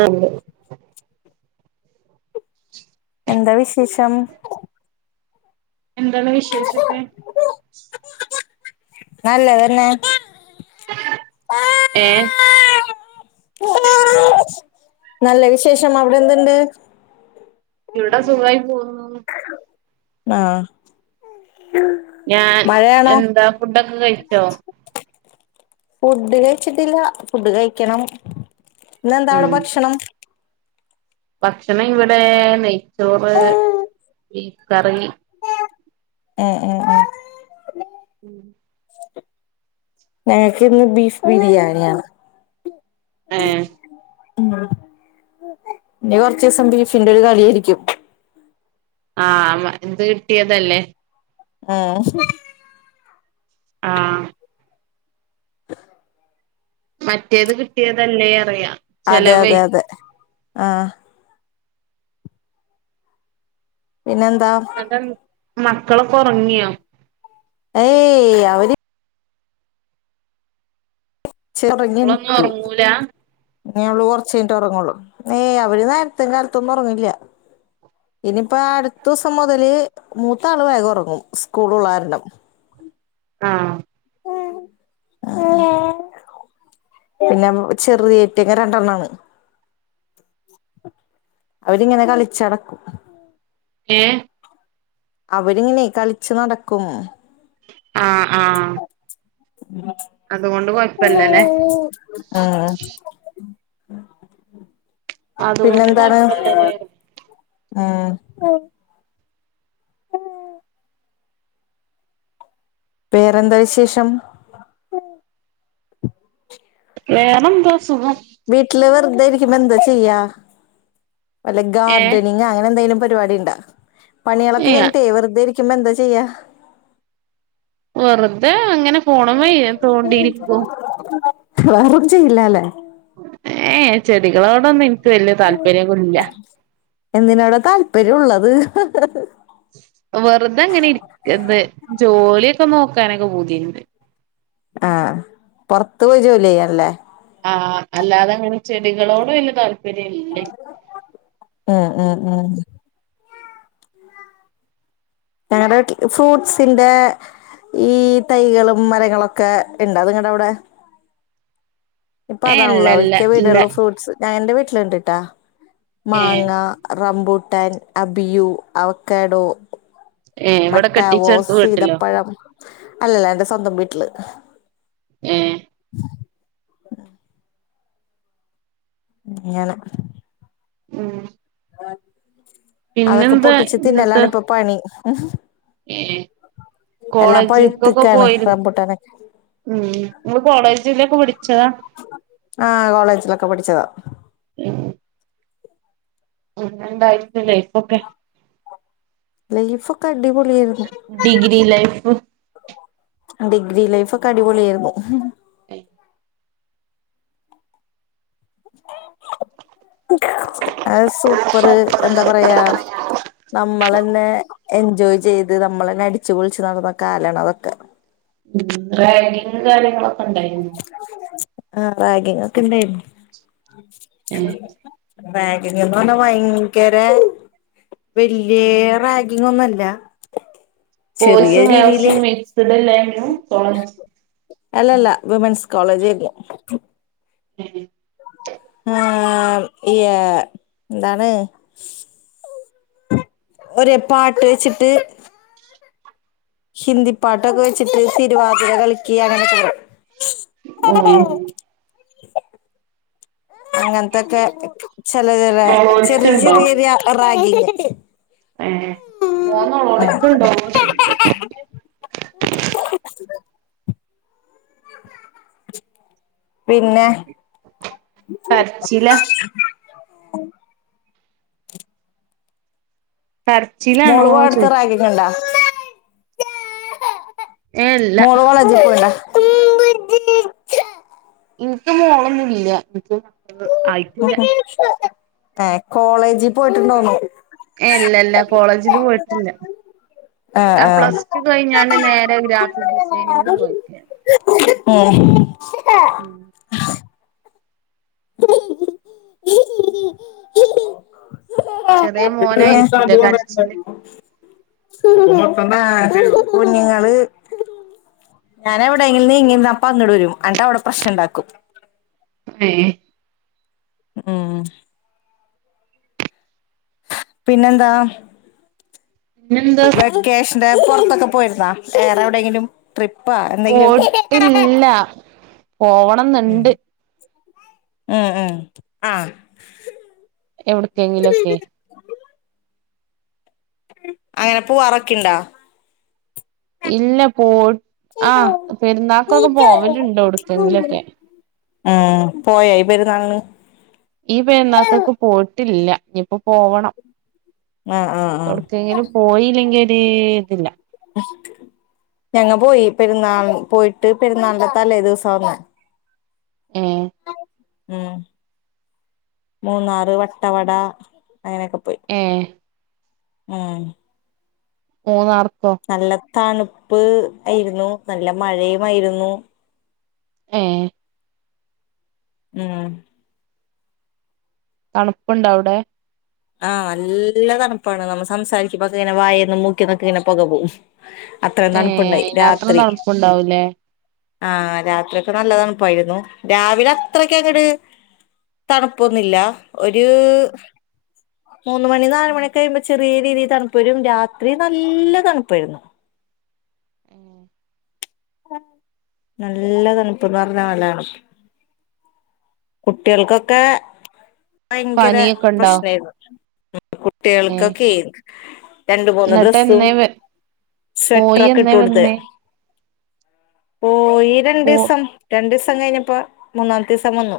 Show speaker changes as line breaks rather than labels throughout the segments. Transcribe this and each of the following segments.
ആഹ് ഉ [inaudible] [inaudible]
എന്താ വിശേഷം
എന്തണ് വിശേഷക്കെ
നല്ലതന്നെ
ഏഹ്
നല്ല വിശേഷം അവിടെ എന്തുണ്ട്
ഇവിടെ സുഖയി പോകുന്നു
ആഹ്
ഞാൻ
മഴയാണോ
എന്താ ഫുഡൊക്കെ കഴിച്ചോ
ഫുഡ് കഴിച്ചിട്ടില്ല ഫുഡ് കഴിക്കണം ഇന്നെന്താവ്ടെ
ഉം
ഭക്ഷണം
ഭക്ഷണം ഇവിടെ നെയ്ച്ചോറ് ബീഫ് കറി
എഹ് എഹ് ഏഹ്
ഉം
ഞങ്ങക്ക് ഇന്ന് ബീഫ് ബിരിയാണിയാ ഉ
ഏ
[inaudible] ഉം ഇനി കുറച്ച് ദിവസം ബീഫിന്റെ ഒരു കളിയായിരിക്കും
ആഹ് എന്ത് കിട്ടിയതല്ലേ
ആഹ്
ആഹ് മറ്റേത് കിട്ടിതല്ലേ പറയാ
അതെ അതെ അതെ ആഹ് പിന്നെന്താ
എന്നട്ട് ൻ മക്കളൊക്കെ ഒറങ്ങിയോ
ഏയ് അവര്
മക്കളൊന്നും
ചെറങ്ങിൻറ്റു
ഉറങ്ങൂല
അവള് കുറച്ച കൈഞ്ഞിട്ട് ഉറങ്ങുള്ളൂ, ഏയ് അവര് നേരത്തേ കാലത്തൊന്നും ഉറങ്ങില്ല ഇനിയിപ്പ അടുത്ത ദിവസം മുതല് മൂത്ത ആള് വേഗം ഉറങ്ങും സ്കൂൾ ഉള്ളാരണം
ആഹ്
ആഹ് പിന്നെ ചെറുതറ്റിങ്ങെ രണ്ടെണ്ണം ആണ് അവരിങ്ങനെ കളിച്ചടക്കും
ഏഹ്
അവരിങ്ങനെ കളിച്ചു നടക്കും
ആഹ് ആഹ് കൊഴപ്പല്ലല്ലേ
ഉം
അതുകൊണ്ട്
പിന്നെന്താണ്?
കൊഴപ്പല്ലല്ലേ
ആഹ് വേറെന്താ വിശേഷം?
വേറെന്തോ സുഖം.
വീട്ടില് വെർതെ ഇരിക്കുമ്പോ എന്താ ചെയ്യാ വല്ല
ഏ
ഗാർഡനി അങ്ങനെ എന്തേലും പരിപാടി ണ്ടാ പണിളൊക്കെ
ഇല്ല
കഴിഞ്ഞിട്ടേ വെർതെ ഇരിക്കുമ്പോ എന്താ ചെയ്യാ?
വെറുതെ അങ്ങനെ ഫോൺമ്മേ തോണ്ടിയിരിക്കും.
വേറൊന്നും ചെയ്യ്ല്ലാല്ലേ?
ഏഹ് ചെടികളോടൊന്നും ഇൻക്ക് വല്ല്യ താല്പര്യം പോലും ല്ല.
എന്തിനോട താല്പര്യം ഉള്ളത്?
വെർതെ ഇങ്ങനെ ഇരിക്ക ന്ത് ജോലിക്കെ നോക്കാനൊക്കെ പൂതിണ്ട്.
ആഹ് പൊറത്ത് പോയി ജോലി ചെയ്യാനല്ലേ?
ആഹ് അല്ലാതെ അങ്ങനെ ചെടികളോട് വല്യ താല്പര്യല്ലെനി
ഉം ഉം ഉം ഞങ്ങടെ വ്ട്ട്ല് ഫ്രൂട്ട്സിന്റെ ഈ തൈകളും മരങ്ങളൊക്കെ ഇണ്ടാ അത്ങ്ങട്ട് അഒടെ
ഏ ഇല്ല
ഇപ്പതാണല്ല
ഇല്ല
മിക്ക
ഇല്ല
വീട്കളിലും ഫ്രൂട്സ്. [unintelligible] എന്റെ വീട്ടില് ഇണ്ട്ട്ടാ
ഏ
മാങ്ങ റംബൂട്ടാൻ, അബിയു, അവക്കാഡോ
ഇവിടെ
മട്ടാവോ,
കെട്ടിച്ചെടുത്ത് വീട്ടിലോ
സീതപ്പഴം അല്ലല്ല എന്റെ സ്വന്തം വീട്ടില്
ഏഹ്
ഇങ്ങനെ
ഉം
അതൊക്കെ
പിന്നെന്താ
പൊട്ടിച്ച്
ഇന്നത്തെ
തിന്നലാണ് പ്പ പണി. എല്ലാം
കോളേജിക്കൊക്കെ
പഴുത്തക്കാണ്
പോയിരു
റമ്പുട്ടനൊക്കെ.
ഉം ങ്ങള് കോളേജിലൊക്കെ പടിച്ചതാ?
ആഹ് കോളേജിലൊക്കെ പഠിച്ചതാ.
ഉം എങ്ങനുണ്ടായിരുന്നു ലൈഫൊക്കെ?
ലൈഫൊക്കെ അടിപൊളിയായിരുന്നു.
Degree life?
ഡിഗ്രി ലൈഫ് ഒക്കെ അടിപൊളിയായിരുന്നു.
ഏഹ്
അഹ് സൂപ്പർ എന്താ പറയാ നമ്മളെന്നെ എൻജോയ് ചെയ്ത് നമ്മളെന്നെ അടിച്ചുപൊളിച്ച് നടന്ന കാലാണ് അതൊക്കെ.
ഉം റാഗിംഗ് കാര്യങ്ങളൊക്കെ ഇണ്ടായിരുന്നോ?
ആഹ് റാഗിങ്ങക്കെ ഇണ്ടായിരുന്നു. റാഗിങ്ങ്ന്നർഞ്ഞ വയങ്കരേ വല്യ റാഗിംഗ് ഒന്നല്ല.
ബോയ്സും ഗേൾസും മിക്സ്ഡ് അല്ലായിരുന്നു കോളേജ്?
അല്ലല്ല വുമെൻസ് കോളേജെയ്ന്ന്
ഏഹ്
ആഹ് യാ എന്താണ് ഒരേ പാട്ട് വെച്ചിട്ട് ഹിന്ദി പാട്ടൊക്കെ വെച്ചിട്ട് തിരുവാതിര കളിക്ക അങ്ങനൊക്കെ.
ഉം
അങ്ങൻത്തക്കെ ചെലേ ലേ ചെറിയ
ഒളോളിച്ചുണ്ടോ
ചെറിയ രാ റാഗിംഗ്.
ഏഹ് മോൻ
ഉം
നൊളോളിക്ക്ണ്ടോന്ന് ചോയ്ക്ക?
പിന്നെ?
കരച്ചിലാ? കർ
മോള് പോയടുത്ത് റാഗിങ്‌ണ്ട
ഏ ഇല്ല
മോളെ കോളേ ജില് പോയോ [unintelligible]
ഇൻക്ക് മോളൊന്നും ഇല്ല. മക്കള് ആയിട്ടില്ല
ഏഹ് കോളേജ്
ഏഹ് ഇല്ല ഇല്ല കോളേജില് പോയിട്ടില്ല.
ആ
ഞാൻ
ആ
പ്ലസ് ടു കഴിഞ്ഞാണ്ട് നേരെ ഗ്രാഫിക് ഡിസൈനിങ്ങിന് പോയിക്കാണ്.
ഉം
ഉം ചെറിയ
പിന്നെ [inaudible]
മോനായിരിക്കൂലേ കരച്ചില്
കുഞ്ഞുങ്ങള് ഞാന എവിടെെങ്കില ഇങ്ങപ്പ അോട്ട വരും എന്നി് അവിടെ പ്രശ്ം ഉണ്ടാക്കും
ഏഹ
ഉം പിന്നെന്താ
പിന്നെന്താ
വെക്കേഷനില് പുൊറത്തൊക്കെ പോയിരുന്നാ േവറെ എവിടെയെങ്കിലും ട്രിപ്പ് എന്തെങ്കിലും
പോട്ടില്ല
ആ
പോവണംന്നുണ്ട്
ഉ ഉ ആഹ്
എവിടേക്കെങ്കിലും ഒക്കെ
അയാ പൂ അറക്കിണ്ട
ഇല്ല പോയി ആ പെരുന്നാക്കൊക്കെ പോവലുണ്ടോ അവിടുത്തെങ്കിലുംൊക്കെ.
അഹ പോയോ ഈ പെരുന്നാളിന്
ഈ പെരുന്നാകക് പോയിട്ടില്ല ഇനിയിപ്പോ പോകണം
ആഹ് ആഹ് ആഹ്
എവിടെക്കേങ്കിലും പോയില്ലെങ്കിൽ ഒരു ഇതില്ല
ഞങ്ങ പോയി പെരുന്നാൾ പോയിട്ട് പെരുന്നാളിന്റെത്തല്ലേ ദിവസ വന്ന
ആഏ
ഉ മൂന്നാറ് വട്ടവട അങ്ങനെയൊക്കെ പോയി
ആഏ
ഉം
മൂന്നാർക്കോ
നല്ല തണുപ്പ് ആയിരുന്നു നല്ല മഴയുമായിരുന്നു
ആഏ
ഉം
തണുപ്പുണ്ട വിടെ
ആഹ് നല്ല തണുപ്പാണ് നമ്മ സംസാരിക്ക്പൊക്ക ഇങ്ങനെ വായന്നും മൂക്കി നക്ക ഇങ്ങനെ പുക പോവും അത്രയും
ഏഹ്
തണുപ്പുണ്ടായി
അയിനാത്രം
രാത്രി
തണുപ്പുണ്ടാവൂലേ
ആഹ് രാത്രിയൊക്കെ നല്ലത തണുപ്പായിരുന്നു രാവിലെ അത്രൊക്കൊ കേട് തണുപ്പൊന്നില്ല ഒരു മൂന്ന് മണി നാലല് മണിയൊക്കെ കഴിയുമ്പോൾ ചെറിയ രീതിയിൽ തണുപ്പ വരും രാത്രി നല്ല തണുപ്പായിരുന്നു
ഉം
നല്ല തണുപ്പ എന്ന് പറഞ്ഞ തണുപ്പ് കുട്ടികൾക്കൊക്കെ ഭയങ്കര
പനിയൊക്കെ ഉണ്ടോ
പ്രശ്നമായിരുന്നു
ഏഹ്
കുട്ടികൾക്കൊക്കെ രണ്ട് മൂന്ന്
എന്നിട്ട്
ഡ്രസ്സും
എന്നേ പോയി
സ്വെറ്ററൊക്കെ ഇട്ട
എന്നേ
കൊടുത്ത്
വന്നേ
ഓ ഈ രണ്ടു
പോ
ദിവസം രണ്ടു ദിവസം കഴിഞ്ഞപ്പോ മൂന്നാമത്തെ ദിവസം വന്നു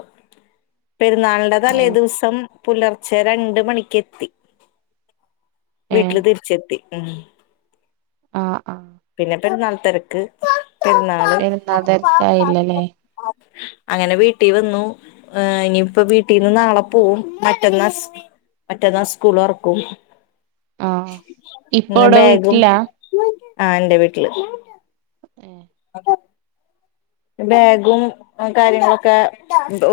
പെരുന്നാളിന്റെ
ഏഹ്
തലേദിവസം പുലർച്ചെ രണ്ട മണിക്ക് എത്തി
ഏഹ്
വീട്ടില് തിരിച്ചെത്തി ഉ
ആ ആ
പിന്നെ പെരുന്നാൾ തിരക്ക് പെര്ന്നാ
പെരുന്നാ തെരക്കായല്ലോ ലേ
അങ്ങനെ വീട്ടി വന്നു. ഏഹ് ഇനിയിപ്പൊ വീട്ടീന്ന് നാളെ പോവും മറ്റന്നാ സ് മറ്റന്നാ സ്കൂളൊർക്കും.
ആഹ് ഇപ്പ
ഇന്ന്
ഇവിടെ
ബാഗും
വീട്ടിലാ
ആഹ് ഇൻ്റെ വീട്ടില്
ഏഹ്
അത ബാഗും കാര്യങ്ങളൊക്കെ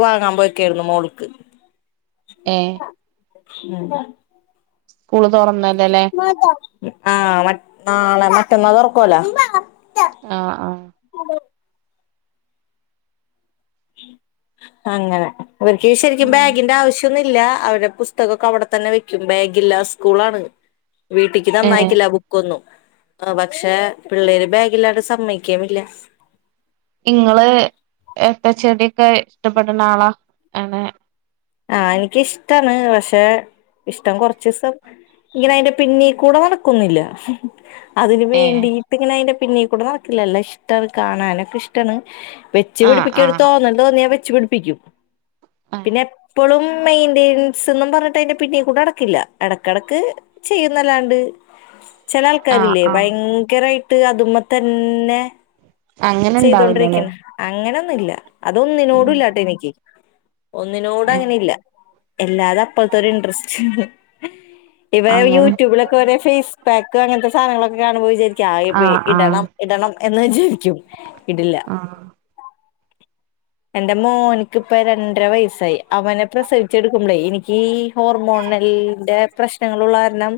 വാങ്ങാൻ പോയെക്കായിര്ന്നു മോൾക്ക്.
ഏഹ്
ഉം
സ്ക്കൂള് തൊറന്നല്ലോ ല്ലെ
ആഹ് മറ്റ് നാളെ മറ്റന്നാ തോർക്കൊല്ലോ
ആഹ് ആഹ്
അങ്ങനെ ഇവര്ക്ക് ശെരിക്കിം
ഉം
ബാഗിൻ്റാവശ്യ ത്ത്ന്നില്ല അവര്ടെ പുസ്തകൊക്കെ അവടെ തെന്നെ വെക്കും ബാഗില്ല സ്ക്കൂളാണ്. വീട്ടി ക്ക്
ഏഹ്
തന്നയക്കില്ല ബുക്കൊന്നും പക്ഷെ പിള്ളേര് ബാഗിലാട് സമ്മയ്ക്കേം ഇല്ല
ഇങ്ങള് എത്ത ചെട്യക്കെ ഇഷ്ടപ്പെടണാളാ ആ [unintelligible]
ആഹ് എനിക്ക്ഷ്ടാണ് പക്ഷെ ഇഷ്ടം കൊർച്ചീസം ഇങ്ങനെ അയ്ന്റെ പിന്നീ കൂടെ നടക്കൊന്നുല്ല അതിന്
ഏഹ്
വേണ്ടി ട്ട് ങ്ങനെ അയ്ന്റെ പിന്നീ കൂടെ നടക്കില്ല എല്ല ഇഷ്ടണ് കാണാനെക്കെഷ്ടാണ് വെച്ച്
ആഹ്
പിടിപ്പിക്കൊരു
ആഹ്
തോന്ന തോന്ന്യാ വെച്ച് പിടിപ്പിക്കും
ഏഹ്
പിന്നെ പ്പളും മെയിന്റൻസ് ന്നും പർഞ്ഞിട്ട് അയ്ന്റെ പിന്നീകൂടെ നടക്കില്ല എടക്കെടക്ക് ചെയ്യുന്നല്ലാണ്ട്
ആഹ്
ചെലാൾക്കാരില്ലേ
ആഹ്
ഭയങ്കരായിട്ട് അത് മ്മേ തന്നെ
അങ്ങനെ ഇണ്ടാവില്ലല്ലേ
ചെയ്തൊണ്ടിരിക്ക്ണ് അങ്ങനൊന്നുല്ല
ഉം
അതൊന്നിനോടുല്ലാട്ടൊ എനിക്ക്
ഏഹ്
ഒന്നിനോടങ്ങനെല്ല എല്ലാതപ്പൾത്തൊരിൻട്രസ്റ്റ്. ഇവ
അങ്ങനെ
യൂട്യൂബിലൊക്കൊരേ ഫേസ്പാക്ക് അങ്ങൻത്തെ സാധൻങ്ങളൊക്കെ കാണുമ്പോ വിചാരിക്കും അയ് പി
ആഹ് ആഹ്
ഇടണം ഇടണം എന്ന് വിചാരിക്കും. ഇടില്ല
ആഹ്
എന്റെ മോൻക്കിപ്പ രണ്ടര വയസ്സായി അവനെ പ്രസവിച്ചട്ക്കുമ്പളേ എനിക്കീ ഹോർമോണൽന്റെ പ്രശ്നങ്ങളുള്ള കാരണം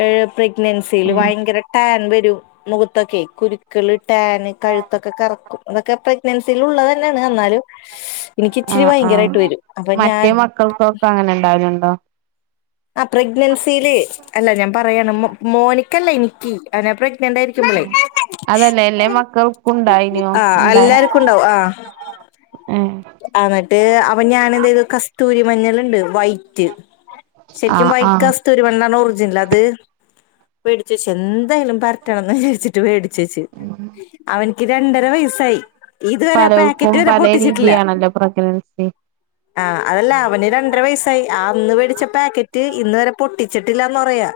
ഏഹ് പ്രഗ്നൻസിയില്
ഏഹ്
ഭയങ്കര ടാൻ വെരും മുഖത്തൊക്കെ കുരുക്കള് ടാൻ കഴുത്തൊക്കെ കറക്കും അതൊക്കെ പ്രഗ്നൻസിയില് ഉള്ളതെന്നെണ് അന്നാലും ഇൻക്കിച്ചിരി
ആഹ് ആഹ്
ഭയങ്കരായിട്ട് വെരും അപ്പൊ ഞാൻ
മറ്റേ മക്കൾക്കൊക്കെ അങ്ങനെ ഇണ്ടാവലുണ്ടോ
ആ പ്രഗ്നൻസിയില് അല്ല ഞാൻ പറയാണ് മോ മോനിക്കല്ല ഇനിക്കി. അവനെ പ്രെഗ്നൻ്റായിരിക്കുമ്പളേ
അതല്ല എല്ലേ മക്കൾക്കും ഉണ്ടായിനോ
ആഹ്
ഉണ്ടായി
അല്ലാർക്കുണ്ടാവും ആഹ്
ഏഹ്
അന്നട്ട് അപ്പോ ഞാനെന്തെയ്തു കസ്തൂരി മഞ്ഞള്ണ്ട് വൈറ്റ്. ശെരിക്കും
ആഹ്
വൈ
ആഹ്
കസ്ത്തൂരി മഞ്ഞളാണ് ഒർജിനല് അത് വേടിചെച്ചു എന്തായാലും പരറ്റണന്ന് വിചരിച്ചിട്ട് വേടിച്ചെച്ച് അവൻക്ക് രണ്ടര വയസായി. ഇത് വരെ ആ പാക്കറ്റ്
പലോർക്കും
വരെ
പല
പൊട്ടിച്ചിട്ടില്ല.
രീതിയാണല്ലോ പ്രഗ്നൻസി
ആഹ് അതല്ല അവന് രണ്ടര വയസ്സായി ആ അന്ന് വേടിച്ച പാക്കറ്റ് ഇന്ന് വരെ പൊട്ടിച്ചിട്ടില്ലന്ന് പറയാ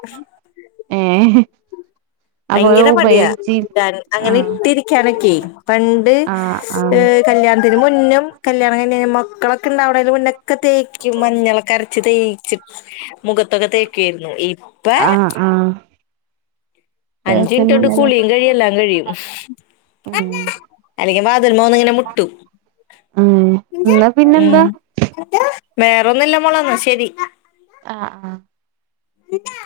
ഏഹ് അപ്പൊ
ഭയങ്കര മടിയ
ഉപയോഗിച്ച്
ഞാൻ
ആഹ്
അങ്ങനിട്ടിരിക്കാനൊക്കെ പണ്ട്
ആഹ് ആഹ്
ഏഹ് കല്യാണത്തിന് മുന്നും കല്യാണം കഴിഞ്ഞഴ്ഞ്ഞ് മക്കളൊക്കെണ്ടവാണെന്നു മുന്നെ ക്കെ തേക്കും മഞ്ഞളൊക്കരച്ച് തേച്ച് മുഖത്തൊക്കെ തേക്കേര്ന്നു ഇപ്പ
ആഹ് ആഹ്
അഞ്ച് മിൻറ്റോണ്ട്
കേക്കുന്നില്ലല്ലേ
കുളിയും കഴിയും എല്ലാം കഴിയും.
ഉം
അല്ലങ്കി വാതിൽമ വന്ന്ങ്ങനെ മുട്ടും
ഉം എന്നാ പിന്നെന്താ
ഉം വേറെന്നുംല്ല മോളന്ന ശരി
ആഹ് ആഹ്
ഇൻന്താ